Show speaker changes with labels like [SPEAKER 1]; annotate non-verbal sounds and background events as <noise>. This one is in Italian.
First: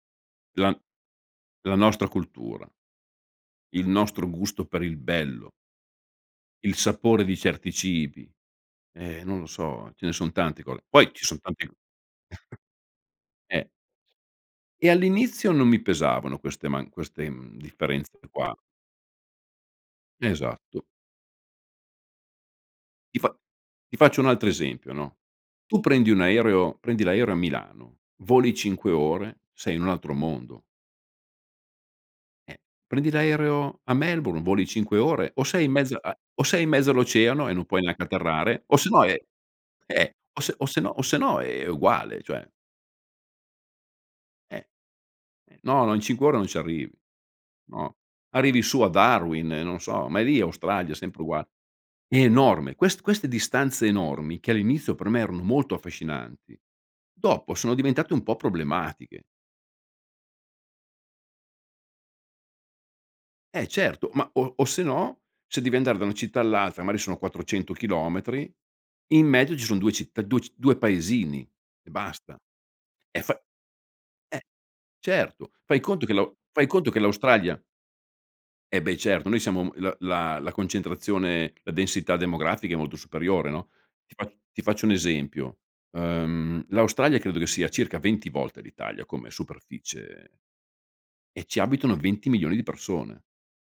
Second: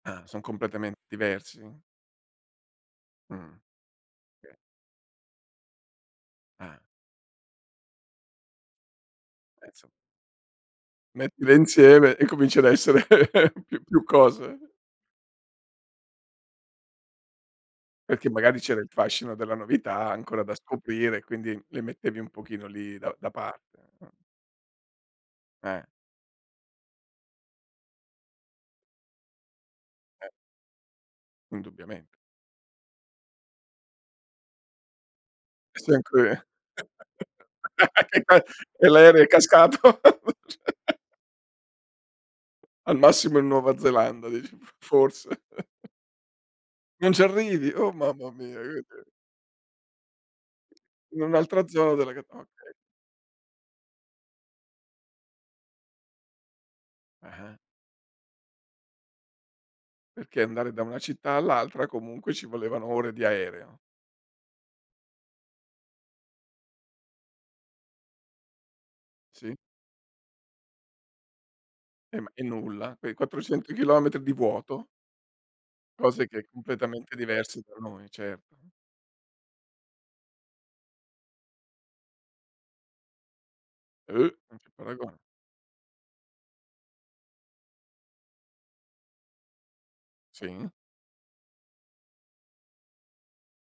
[SPEAKER 1] Ah, son
[SPEAKER 2] Della
[SPEAKER 1] completamen diversi?
[SPEAKER 2] della nostra cultura.
[SPEAKER 1] Mh.
[SPEAKER 2] Il nostro
[SPEAKER 1] <unintelligible>
[SPEAKER 2] gusto per il bello. Il
[SPEAKER 1] Ah.
[SPEAKER 2] sapore di certi cibi. E, non lo
[SPEAKER 1] <unintelligible>
[SPEAKER 2] so, ce ne son tanti col poi ci son
[SPEAKER 1] Mettile
[SPEAKER 2] tanti
[SPEAKER 1] insieme, e cominci ad essere
[SPEAKER 2] <chuckles>
[SPEAKER 1] <chuckles>
[SPEAKER 2] eh.
[SPEAKER 1] più più cose.
[SPEAKER 2] E all'inizio, non mi pesavano queste man queste, mhmm, differenze
[SPEAKER 1] Perché
[SPEAKER 2] qua.
[SPEAKER 1] magari, c'era il fascino della novità, ancora da
[SPEAKER 2] Esatto.
[SPEAKER 1] scoprire, e quindi le mettevi un pochino lì, da
[SPEAKER 2] Ti
[SPEAKER 1] da
[SPEAKER 2] fa
[SPEAKER 1] parte,
[SPEAKER 2] ti
[SPEAKER 1] mh.
[SPEAKER 2] faccio un altro esempio, no: tu
[SPEAKER 1] Eh.
[SPEAKER 2] prendi un aereo prendi l'aereo a Milano, voli 5 ore, sei in un altro
[SPEAKER 1] <unintelligible>
[SPEAKER 2] mondo.
[SPEAKER 1] Indubbiament
[SPEAKER 2] Eh, prendi l'aereo a Melbourne, voli 5 ore: o sei in
[SPEAKER 1] <unintelligible>
[SPEAKER 2] mezz a o
[SPEAKER 1] <laughs>
[SPEAKER 2] sei in mezzo all'oceano, e non puoi neanche atterrare, o
[SPEAKER 1] <unintelligible> e
[SPEAKER 2] sennò è
[SPEAKER 1] l'aereo è cascato.
[SPEAKER 2] eh! O se o sennò o
[SPEAKER 1] <chuckles>
[SPEAKER 2] sennò, è uguale, cioè
[SPEAKER 1] Al massimo in Nuova Zelanda, di
[SPEAKER 2] Eh,
[SPEAKER 1] f forse.
[SPEAKER 2] eh no,
[SPEAKER 1] <chuckles>
[SPEAKER 2] no, in 5 ore non ci arrivi,
[SPEAKER 1] Non ci arrivi! Oh,
[SPEAKER 2] no,
[SPEAKER 1] mamma mia
[SPEAKER 2] arrivi su, a
[SPEAKER 1] <unintelligible>
[SPEAKER 2] Darwin, non so, ma è lì è Australia, sempre
[SPEAKER 1] In
[SPEAKER 2] ugua
[SPEAKER 1] un'altra zona della
[SPEAKER 2] è
[SPEAKER 1] cap okay.
[SPEAKER 2] enorme, quest queste distanze enormi, che all'inizio per me erano molto affascinanti, dopo
[SPEAKER 1] Ah-ah.
[SPEAKER 2] sono diventate un po' problematiche.
[SPEAKER 1] Perché andare da una città all'altra, comunque ci volevano ore di
[SPEAKER 2] Eh
[SPEAKER 1] aereo.
[SPEAKER 2] certo, ma o o sennò, se devi andare da una città all'altra, magari sono 400 chilometri, in
[SPEAKER 1] Sì.
[SPEAKER 2] mezzo ci son 2 citt du ci 2 paesini, e
[SPEAKER 1] Eh ma
[SPEAKER 2] basta.
[SPEAKER 1] e nulla. Quei
[SPEAKER 2] E fa
[SPEAKER 1] 400 chilometri di
[SPEAKER 2] eh,
[SPEAKER 1] vuoto.
[SPEAKER 2] certo, fai conto che
[SPEAKER 1] Cose
[SPEAKER 2] l'au
[SPEAKER 1] che, è
[SPEAKER 2] fai conto che
[SPEAKER 1] completamente
[SPEAKER 2] l'Australia
[SPEAKER 1] diversi tra noi, certo.
[SPEAKER 2] Eh beh, certo, noi siamo l la la concentrazione la densità demografica è molto superiore, no,
[SPEAKER 1] Eh!
[SPEAKER 2] ti fa
[SPEAKER 1] Non
[SPEAKER 2] ti
[SPEAKER 1] c'è
[SPEAKER 2] faccio un
[SPEAKER 1] paragone.
[SPEAKER 2] esempio: uhm, l'Australia credo che sia circa 20 volte l'Italia come superficie
[SPEAKER 1] Sì.
[SPEAKER 2] e ci abitano 20.000.000 di persone.